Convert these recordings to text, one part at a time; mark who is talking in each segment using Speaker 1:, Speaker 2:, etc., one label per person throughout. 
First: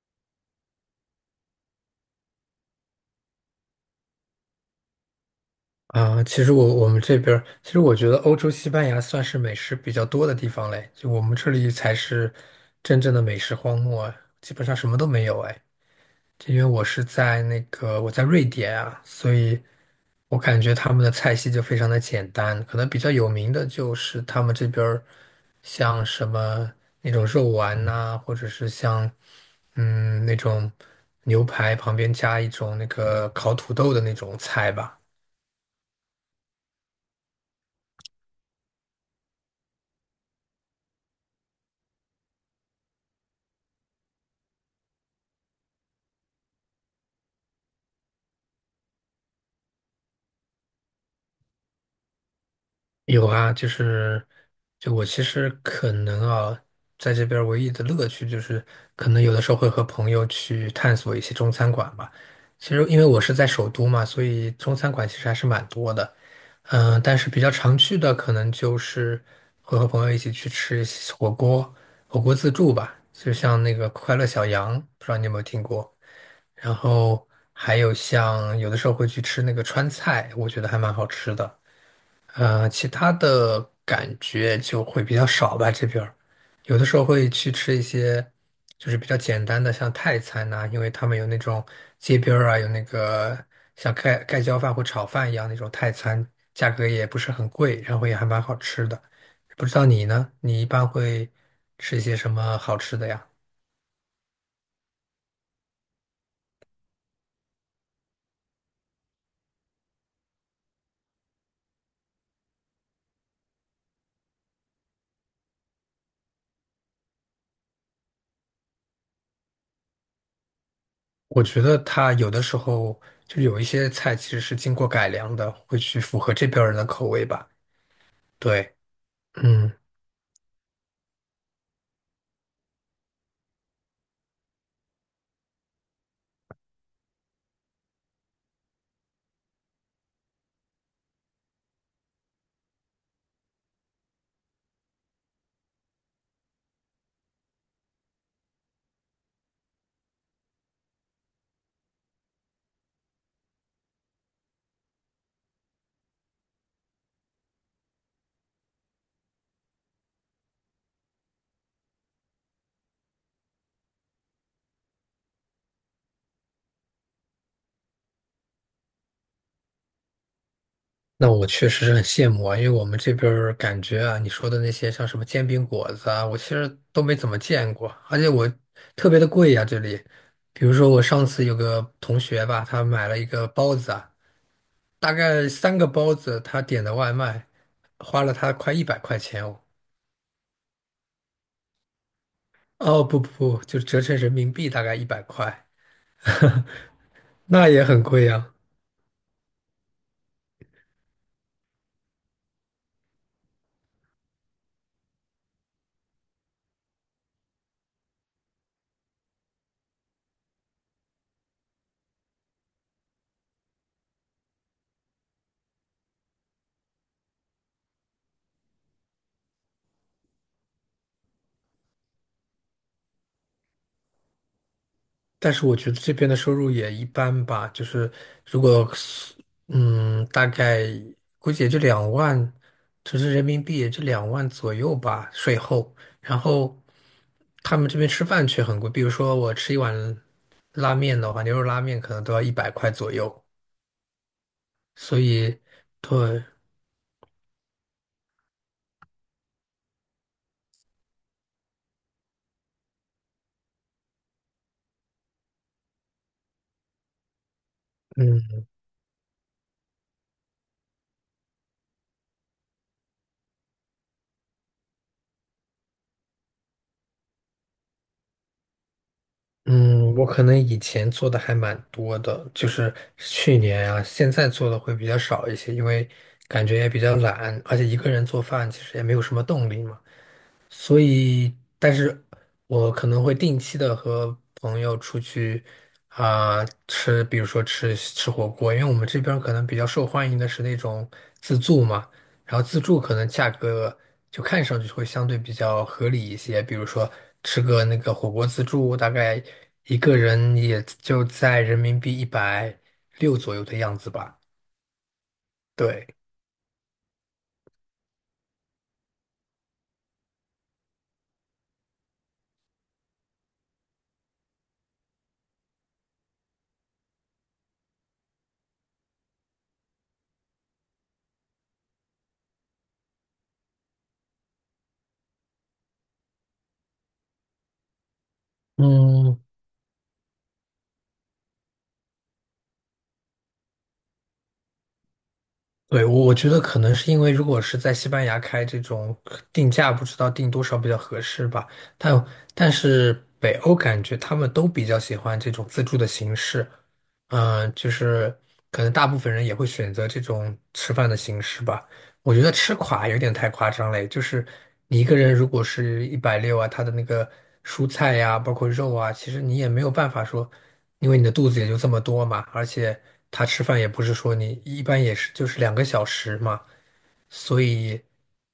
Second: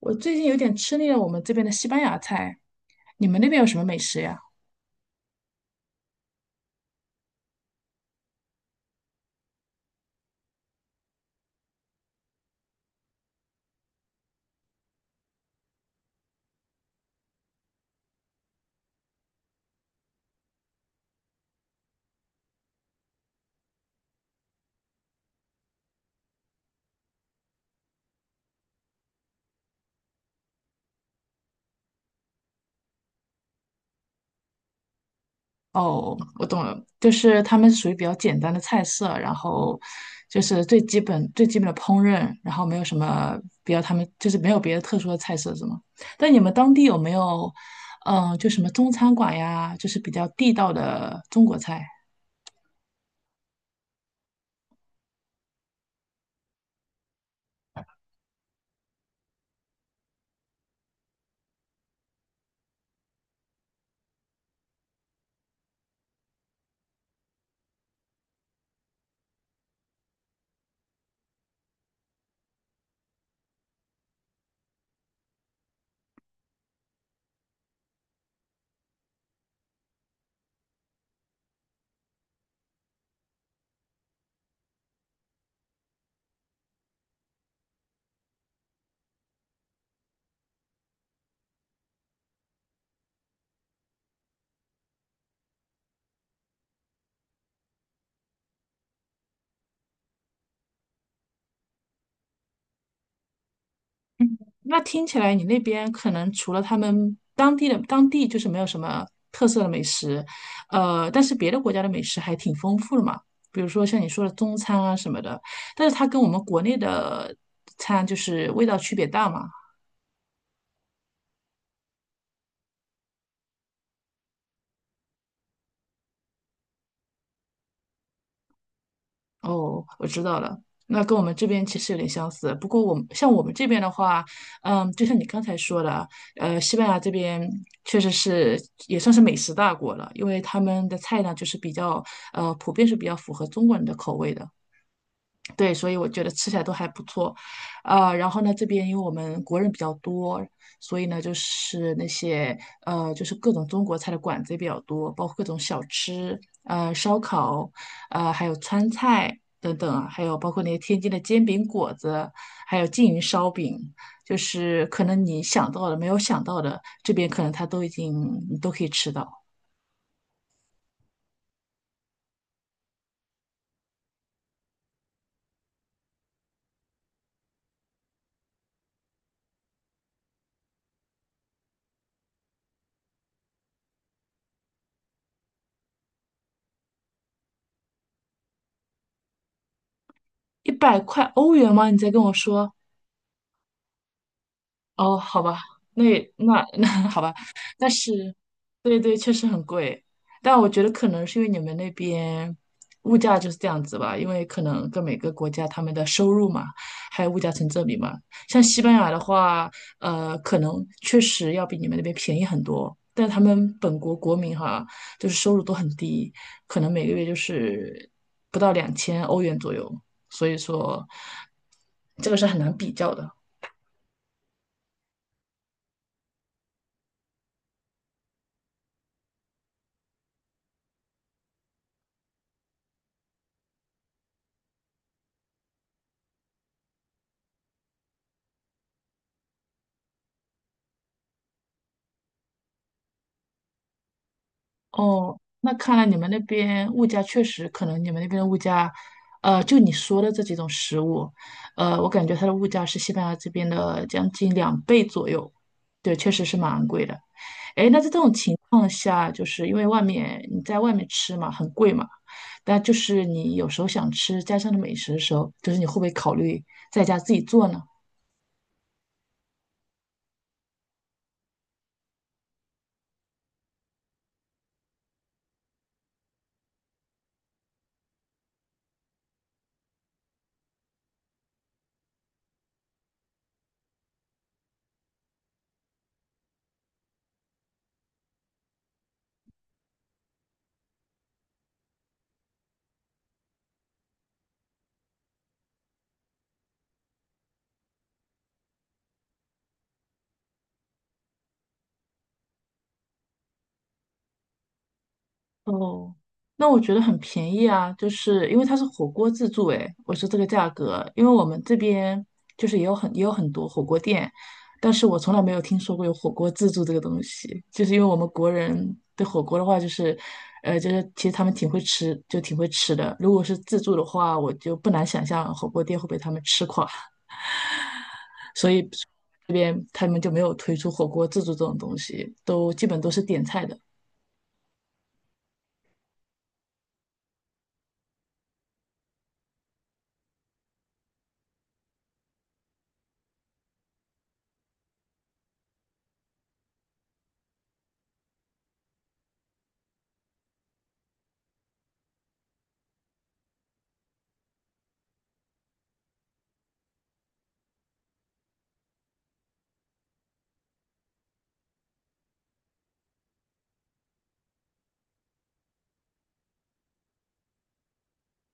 Speaker 1: 我最近有点吃腻了我们这边的西班牙菜，你们那边有什么美食呀？
Speaker 2: 啊，其实我们这边儿，其实我觉得欧洲西班牙算是美食比较多的地方嘞，就我们这里才是真正的美食荒漠啊，基本上什么都没有哎。这因为我是在那个我在瑞典啊，所以我感觉他们的菜系就非常的简单，可能比较有名的就是他们这边儿像什么那种肉丸呐、或者是像那种牛排旁边加一种那个烤土豆的那种菜吧。
Speaker 1: 哦，我懂了，就是他们是属于比较简单的菜色，然后就是最基本最基本的烹饪，然后没有什么比较他们就是没有别的特殊的菜色，是吗？但你们当地有没有，就什么中餐馆呀，就是比较地道的中国菜？
Speaker 2: 有啊，就是，就我其实可能啊，在这边儿唯一的乐趣就是，可能有的时候会和朋友去探索一些中餐馆吧。其实因为我是在首都嘛，所以中餐馆其实还是蛮多的。但是比较常去的可能就是会和朋友一起去吃一些火锅，火锅自助吧，就像那个快乐小羊，不知道你有没有听过。然后还有像有的时候会去吃那个川菜，我觉得还蛮好吃的。其他的感觉就会比较少吧，这边儿有的时候会去吃一些就是比较简单的，像泰餐呐、因为他们有那种街边儿啊，有那个像盖盖浇饭或炒饭一样那种泰餐，价格也不是很贵，然后也还蛮好吃的。不知道你呢？你一般会吃一些什么好吃的呀？
Speaker 1: 那听起来你那边可能除了他们当地就是没有什么特色的美食，但是别的国家的美食还挺丰富的嘛，比如说像你说的中餐啊什么的，但是它跟我们国内的餐就是味道区别大嘛。
Speaker 2: 我觉得它有的时候就有一些菜其实是经过改良的，会去符合这边儿人的口味吧。对，嗯。
Speaker 1: 哦，我知道了。那跟我们这边其实有点相似，不过像我们这边的话，嗯，就像你刚才说的，西班牙这边确实是也算是美食大国了，因为他们的菜呢就是比较普遍是比较符合中国人的口味的。对，所以我觉得吃起来都还不错，然后呢，这边因为我们国人比较多，所以呢，就是那些就是各种中国菜的馆子也比较多，包括各种小吃，烧烤，还有川菜等等啊，还有包括那些天津的煎饼果子，还有缙云烧饼，就是可能你想到的、没有想到的，这边可能它都已经你都可以吃到。
Speaker 2: 那我确实是很羡慕啊，因为我们这边儿感觉啊，你说的那些像什么煎饼果子啊，我其实都没怎么见过，而且我特别的贵呀、这里。比如说我上次有个同学吧，他买了一个包子啊，大概三个包子，他点的外卖，花了他快100块钱哦。
Speaker 1: 一百块欧元吗？你在跟我说？
Speaker 2: 哦，不不不，就折成人民币大概一
Speaker 1: 哦，
Speaker 2: 百
Speaker 1: 好吧，
Speaker 2: 块，
Speaker 1: 那那 那好吧，
Speaker 2: 那也
Speaker 1: 但
Speaker 2: 很贵
Speaker 1: 是，
Speaker 2: 呀、
Speaker 1: 对对，确实很贵，但我觉得可能是因为你们那边物价就是这样子吧，因为可能跟每个国家他们的收入嘛，还有物价成正比嘛。像西班牙的话，可能确实要比你们那边便宜很多，但他们本国国民哈，就是收入都很低，可能每个月就是不到2000欧元左右，所以说这个是很难比较的。
Speaker 2: 但是我觉得这边的收入也一般吧，就是如果是大概估计也就两万，就是人民币也就两万左右吧，税后。然后他们这边吃饭却很贵，比如说我吃一碗拉面的话，牛肉拉面可能都要一百块左右。所
Speaker 1: 哦，
Speaker 2: 以，
Speaker 1: 那看来你们那
Speaker 2: 对，
Speaker 1: 边物价确实可能你们那边的物价，就你说的这几种食物，我感觉它的物价是西班牙这边的将近两倍左右，对，确实是蛮昂贵的。诶，那在这种情
Speaker 2: 嗯。
Speaker 1: 况下，就是因为你在外面吃嘛，很贵嘛，但就是你有时候想吃家乡的美食的时候，就是你会不会考虑在家自己做呢？
Speaker 2: 嗯，我可能以前做的还蛮多的，就是去年啊，现在做的会比较少一些，因为感觉也比较懒，而且一个人做饭其实也没有什么动力嘛。所以，但是我可能会定期的和朋友出去啊、吃，比如说吃吃火锅，因为我们这边儿可能比较受欢迎的是那种自助嘛，然后自助可能价格就看上去会相对比较合理一些，比如说吃个那个火锅自助，大概一个人也就在人民币一百六左右的样子吧，
Speaker 1: 哦，
Speaker 2: 对。
Speaker 1: 那我觉得很便宜啊，就是因为它是火锅自助，诶，我说这个价格，因为我们这边就是也有很多火锅店，但是我从来没有听说过有火锅自助这个东西，就是因为我们国人对火锅的话，就是其实他们挺会吃，就挺会吃的。如果是自助的话，我就不难想象火锅店会被他们吃垮，所以
Speaker 2: 嗯，
Speaker 1: 这边他们就没有推出火锅自助这种东西，都基本都是点菜的。
Speaker 2: 对，我觉得可能是因为，如果是在西班牙开这种定价，不知道定多少比较合适吧。但但是北欧感觉他们都比较喜欢这种自助的形式，就是可能大部分人也会选择这种吃饭的形式吧。我觉得吃垮有点太夸张了，就是你一个人如果是一百六啊，他的那个蔬菜呀、包括肉啊，其实你也没有办法说，因为你的肚子也就这么多嘛，而且他吃饭也不是说你一般也是就是2个小时嘛，所以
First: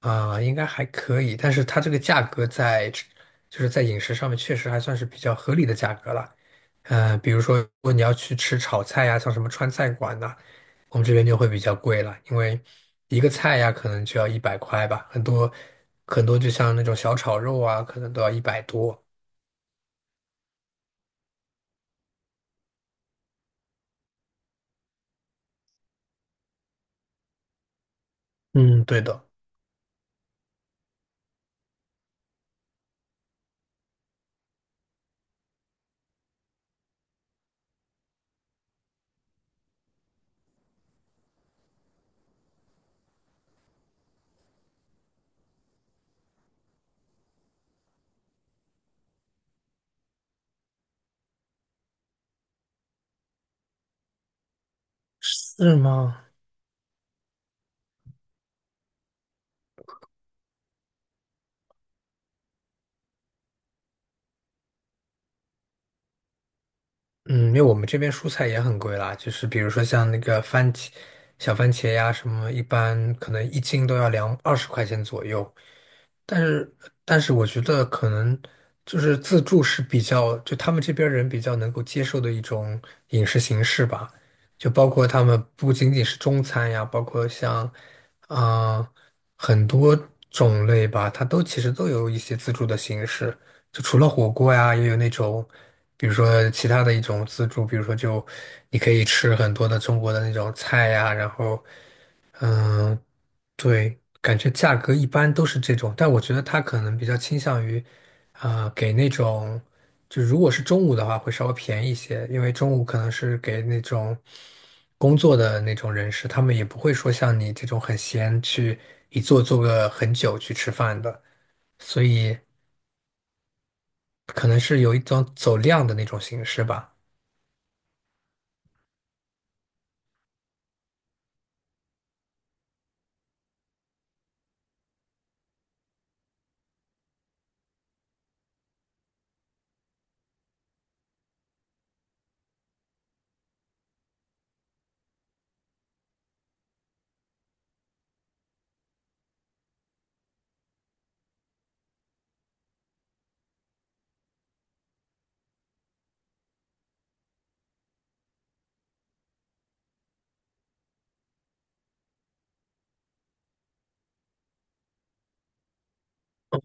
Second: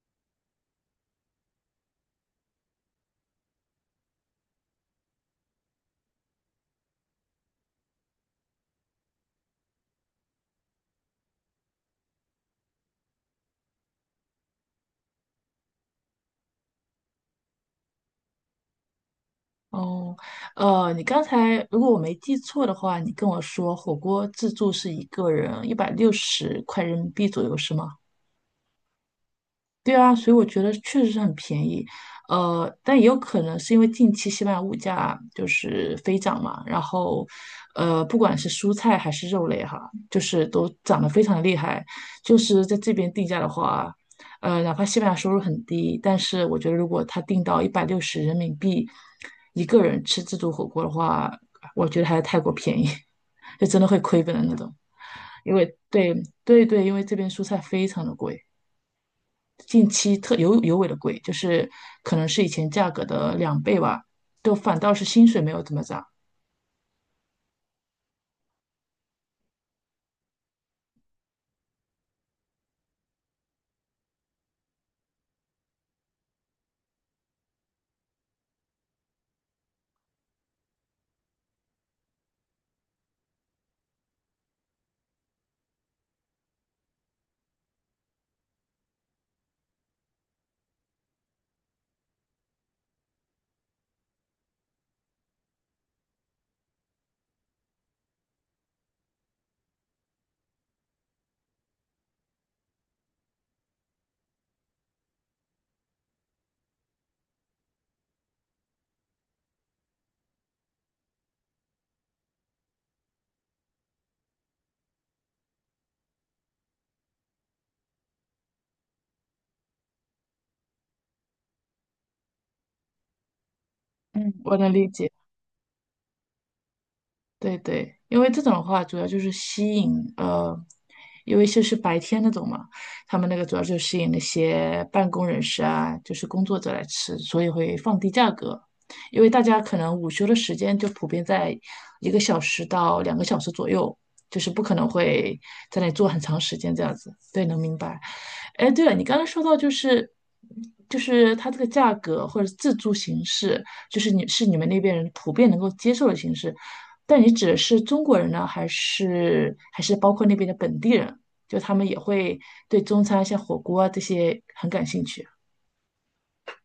Speaker 2: 啊、应该还可以，但是它这个价格在就是在饮食上面确实还算是比较合理的价格了。嗯，比如说如果你要去吃炒菜呀、像什么川菜馆呐、我们这边就会比较贵了，因为一个菜呀、可能就要一百块吧，很多很多就像那种小炒肉啊，可能都要100多。
Speaker 1: 哦，你刚才如果我没记错的话，你跟我说火锅自助是一个人160块人民币左右，是吗？
Speaker 2: 嗯，对的，
Speaker 1: 对啊，所以我觉得确实是很便宜，但也有可能是因为近期西班牙物价就是飞涨嘛，然后，不管是蔬菜还是肉类哈，就是都涨得非常的厉害。就是在这边定价的话，哪怕西班牙收入很低，但是我觉得如果他定到160人民币一个人吃自助火锅的话，我觉得还是太过便宜，就真的会亏本的那种。因
Speaker 2: 是
Speaker 1: 为对
Speaker 2: 吗？
Speaker 1: 对对，因为这边蔬菜非常的贵。近期特尤为的贵，就是可能是以前价格的两倍吧，就反倒是薪水没有怎么涨。
Speaker 2: 嗯，因为我们这边蔬菜也很贵啦，就是比如说像那个番茄、小番茄呀什么，一般可能一斤都要两二十块钱左右。但是，但是我觉得可能就是自助是比较，就他们这边儿人比较能够接受的一种饮食形式吧。就包括他们不仅仅是中餐呀，包括像啊、呃很多种类吧，它都其实都有一些自助的形式。就除了火锅呀，也有那种，比如说其他的一种自助，比如说就你可以吃很多的中国的那种菜呀，然后。嗯，对，感觉价格一般都是这种，但我觉得他可能比较倾向于，给那种，就如果是中午的话，会稍微便宜一些，因为中午可能是给那种工作的那种人士，他们也不会说像你这种很闲去一坐坐个很久去吃饭的，所以
Speaker 1: 嗯，
Speaker 2: 可
Speaker 1: 我
Speaker 2: 能
Speaker 1: 能
Speaker 2: 是
Speaker 1: 理
Speaker 2: 有一
Speaker 1: 解。
Speaker 2: 种走量的那种形式吧。
Speaker 1: 对对，因为这种的话，主要就是吸引呃，因为就是白天那种嘛，他们那个主要就吸引那些办公人士啊，就是工作者来吃，所以会放低价格。因为大家可能午休的时间就普遍在1个小时到2个小时左右，就是不可能会在那里坐很长时间这样子。对，能明白。哎，对了，你刚刚说到就是它这个价格或者是自助形式。就是你们那边人普遍能够接受的形式。但你指的是中国人呢，还是包括那边的本地人？就他们也会对中餐啊，像火锅啊这些很感兴趣。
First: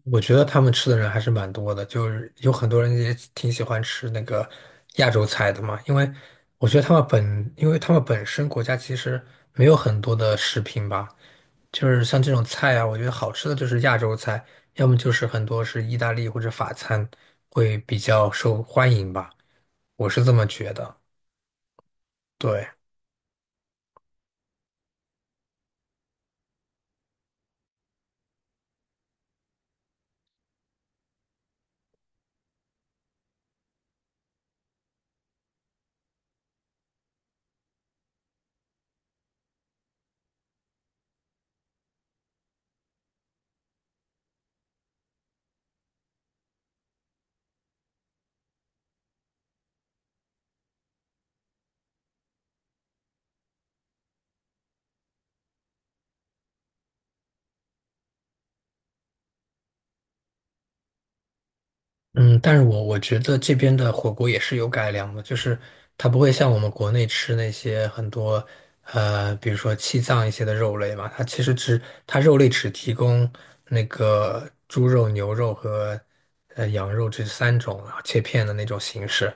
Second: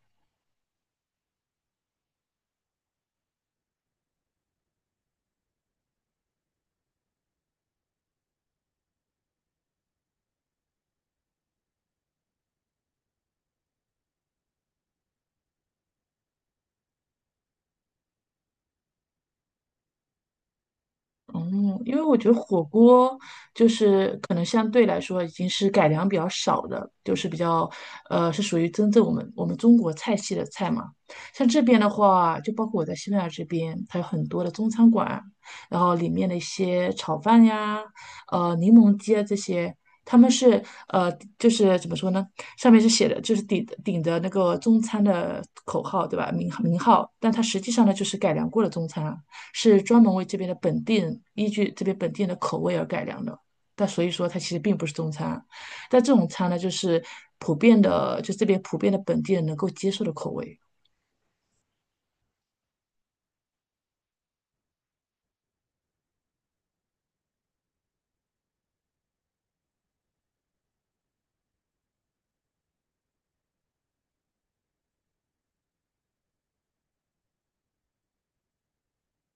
Speaker 2: 我觉得他们吃的人还是蛮多的，就是有很多人也挺喜欢吃那个亚洲菜的嘛，因为我觉得他们本，因为他们本身国家其实没有很多的食品吧，就是像这种菜啊，我觉得好吃的就是亚洲菜，要么就是很多是意大利或者法餐会比较受欢迎吧，我是这么觉得。
Speaker 1: 嗯，因为我觉得火
Speaker 2: 对。
Speaker 1: 锅就是可能相对来说已经是改良比较少的，就是比较是属于真正我们中国菜系的菜嘛。像这边的话，就包括我在西班牙这边，它有很多的中餐馆，然后里面的一些炒饭呀、柠檬鸡啊这些，他们是呃就是怎么说呢？上面是写的就是顶着那个中餐的口号对吧？名号，但它实际上呢就是改良过的中餐。是专门为这边的本地人依据这边本地人的口味而改良的。但所以说它其实并不是中餐，但这种餐呢，就是普遍的，就这边普遍的本地人能够接受的口味
Speaker 2: 嗯，但是我觉得这边的火锅也是有改良的，就是它不会像我们国内吃那些很多，比如说气脏一些的肉类嘛，它肉类只提供那个猪肉、牛肉和羊肉这三种啊切片的那种形式，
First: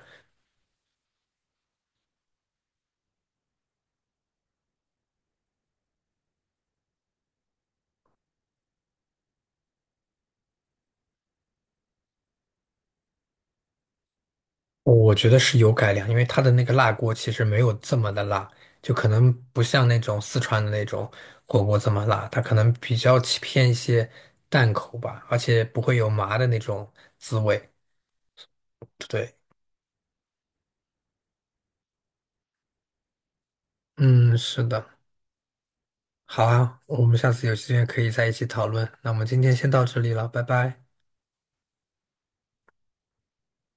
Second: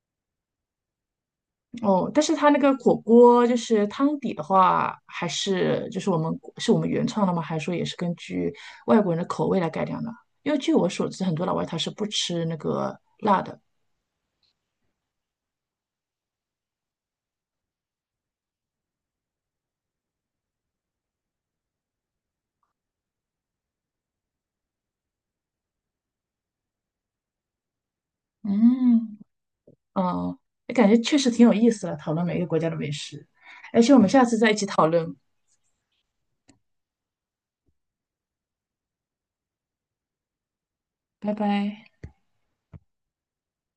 Speaker 1: 哦。但是它那个火锅就是汤底的话，还是就是我们原创的吗？还是说也是根据外国人的口味来改良的？因为据我所知，很多老外他是不吃那个辣的。
Speaker 2: 我觉得是有改良，因为它的那个辣锅其实没有这么的辣，就可能不像那种四川的那种火锅这么辣，它可能比较起偏一些淡口吧，而且不会有麻的那种滋味。
Speaker 1: 嗯，
Speaker 2: 对，
Speaker 1: 嗯，感觉确实挺有意思的，讨论每个国家的美食。而且我们下
Speaker 2: 嗯，
Speaker 1: 次再一
Speaker 2: 是
Speaker 1: 起
Speaker 2: 的，
Speaker 1: 讨论
Speaker 2: 好啊，我们下次有时间可以在一起讨论。那我们今天先到这里了，拜拜。
Speaker 1: 拜拜。